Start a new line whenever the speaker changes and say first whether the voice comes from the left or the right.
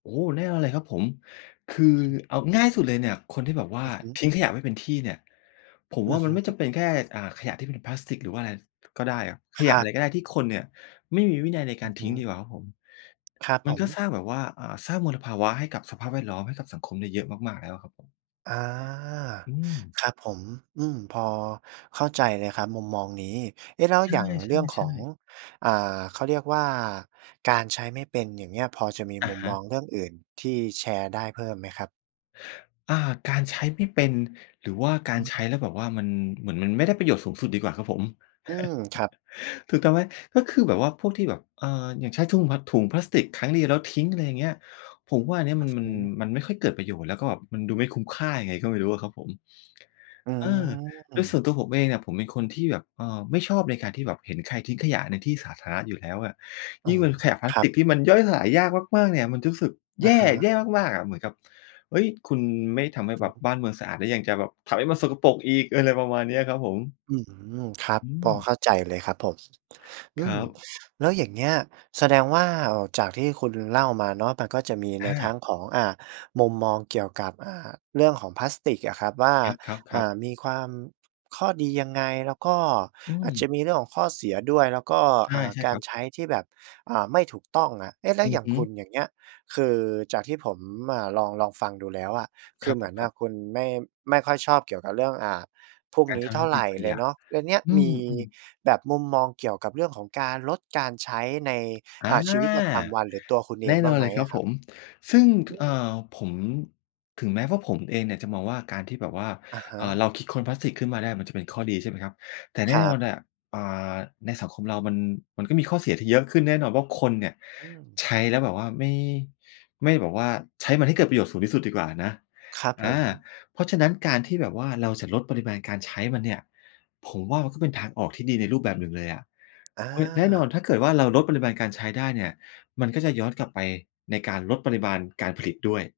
left: โอ้ แน่นอนเลยครับผม คือ เอาง่ายที่สุดเลยเนี่ย คนที่แบบว่
right: อ
left: า
right: ือฮึ
left: ทิ้งขยะไม่เป็นที่เนี่ย ผม
right: อื
left: ว่า
right: อ
left: ม
right: ฮ
left: ันไม่จ
right: ึ
left: ำเป็นแค่ อ่า ขยะที่เป็นพลาสติก หรือว่าอะไร ก็ได้อะ ข
right: ค
left: ย
right: ร
left: ะ
right: ั
left: อะไร
right: บ
left: ก็ได้ที่คนเนี่ยไม่มีวินัยในก
right: อ
left: า
right: ื
left: ร
right: อฮ
left: ทิ้งด
right: ึ
left: ีกว่าครับผม
right: ครับ
left: ม
right: ผ
left: ัน
right: ม
left: ก็สร้างแบบว่า อ่า สร้างมลภาวะให้กับสภาพแวดล้อม ให้กับสังคมเนี่ยเยอะมาก ๆ แล้วอะครับผม
right: อา
left: อืม
right: ครับผม อืม พอเข้าใจเลยครับมุมมองนี้ เอ๊ะ แล้ว
left: ใช
right: อ
left: ่
right: ย่างเรื่องข
left: ใช่
right: อง
left: ๆ
right: อ่า เขาเรียกว่า การใช้ไม่เป็น อย่างเงี้ย พอจะมี
left: อ
right: ม
left: ะ
right: ุม
left: ฮ
right: ม
left: ะ
right: องเรื่องอื่นที่แชร์ได้เพิ่มไหมครับ?
left: อา การใช้ไม่เป็น หรือว่ากา
right: อ
left: รใช้
right: ืม
left: แล้วแบบว่ามัน เหมือนมันไม่ได้ประโยชน์สูงสุดดีกว่าครับผม
right: อืม ครับ
left: ถูกต้องไหม ก็คือแบบว่าพวกที่แบบ เอ่อ อย่างใช้ทุ่ง พ ถุงพลาสติกครั้งเดียวแล้วทิ้ง อะไรอย่างเงี้ย ผมว่าอันนี้
right: อื
left: ม
right: ้
left: ั
right: อ
left: น มั
right: ฮ
left: น
right: ือ
left: มันไม่ค่อยเกิดประโยชน์ แล้วก็แบบมันดูไม่คุ้มค่ายังไงก็ไม่รู้อะครับผม
right: อื
left: เออ แล้วส่ว
right: ม
left: นตัวผมเองเนี่ย ผมเป็นคนที่แบบ เอ่อ ไม่ชอบในการที่แบบเห็นใครทิ้งขยะในที่สาธารณะอยู่แล้วอะ
right: อ
left: ย
right: ๋
left: ิ
right: อ
left: ่งเป็นขยะพลา
right: ค
left: ส
right: รั
left: ต
right: บ
left: ิกที่มันย่อยสลายยากมาก ๆ เนี่ยมันจะรู้สึก
right: อ
left: แย
right: ะ
left: ่
right: ฮะ
left: แย่มาก ๆ อะ เหมือนกับ เฮ้ย คุณไม่ทำให้
right: อ
left: แ
right: ื
left: บ
right: อ
left: บ
right: ฮึ
left: บ้านเมืองสะอาด แล้วยังจะแบบทำให้มันสกปรกอีก อะไรประมาณนี้ครับผม
right: อืม ครับ
left: อื
right: พอ
left: ม
right: เข้าใจเลยครับผม อ
left: ค
right: ื
left: ร
right: ม
left: ับ
right: แล้วอย่างเงี้ยแสดงว่า เอ่อ จากที่คุณเล่ามาเนาะ มันก็จะมีใ
left: อ
right: นทั้
left: า
right: งของ อ่า มุมมองเกี่ยวกับ อ่า เรื่องของพลาสติกอะครับ ว่า
left: ครั
right: อ่
left: บ ๆ ๆ
right: า มีความ ข้อดียังไง แล้วก็
left: อื
right: อาจจ
left: ม
right: ะมีเรื่องของข้อเสียด้วย แล้วก็
left: ใช
right: อ
left: ่
right: ่า
left: ใช่
right: ก
left: ค
right: า
left: ร
right: ร
left: ับ
right: ใช้ที่แบบ อ่า ไม่ถูกต้องอะ เอ๊ะ แล้
left: อ
right: ว
left: ื
right: อย
left: อ
right: ่า
left: ฮ
right: ง
left: ึ
right: คุณอย่างเงี้ย คือจากที่ผม อ่า ลอง ลองฟังดูแล้วอะ ค
left: ค
right: ื
left: ร
right: อ
left: ับ
right: เหม
left: ผ
right: ือ
left: ม
right: น
left: ค
right: อ
left: รั
right: ะ
left: บ
right: คุณไม่ ไม่ค่อยชอบเกี่ยวกับเรื่อง อ่า พวก
left: การ
right: นี้
left: ทำ
right: เ
left: ใ
right: ท
left: ห
right: ่
left: ้
right: า
left: มันเ
right: ไ
left: ป
right: ร
left: ็นข
right: เล
left: ย
right: ย
left: ะ
right: เนาะ แล้วเนี่ย
left: อื
right: มี
left: ม อืม
right: แบบมุมมองเกี่ยวกับเรื่องของการลดการใช้ใน
left: อ
right: อ
left: า
right: ่า ชีวิตประจำวัน หรือตัวคุณเอ
left: แน
right: ง
left: ่
right: บ
left: น
right: ้า
left: อ
right: ง
left: น
right: ไห
left: เ
right: ม
left: ลยคร
right: อ
left: ับ
right: ะคร
left: ผ
right: ับ?
left: ม ซึ่ง
right: อ
left: ท
right: ื
left: อ่
right: ม
left: า ผม ถึงแม้ว่าผมเองเนี่ยจะมองว่าการที่แบบว่า
right: อะฮ
left: อ่า เรา
right: ะ
left: คิดค้นพลาสติกขึ้นมาได้ มันจะเป็นข้อดีใช่ไหมครับ แต่แน
right: ค
left: ่
right: ร
left: น
right: ั
left: อ
right: บ
left: นน่ะ อ่า ในสังคมเรามัน มันก็มีข้อเสียที่เยอะขึ้น แน่นอนว่าคนเนี่ย
right: อืม
left: ใช้แล้วแบบว่าไม่ ไม่แบบว่าใช้มันให้เกิดประโยชน์สูงที่สุดดีกว่านะ
right: ครับ
left: อ
right: ผ
left: า
right: ม
left: เพราะฉะนั้นการที่แบบว่าเราจะลดปริมาณการใช้มันเนี่ย ผมว่ามันก็เป็นทางออกที่ดีในรูปแบบหนึ่งเลยอะ
right: อา
left: ค แน่นอนถ้าเกิดว่าเราลดปริมาณการใช้ได้เนี่ย มันก็จะย้อนกลับไปในการลดปริมาณการผลิตด้วย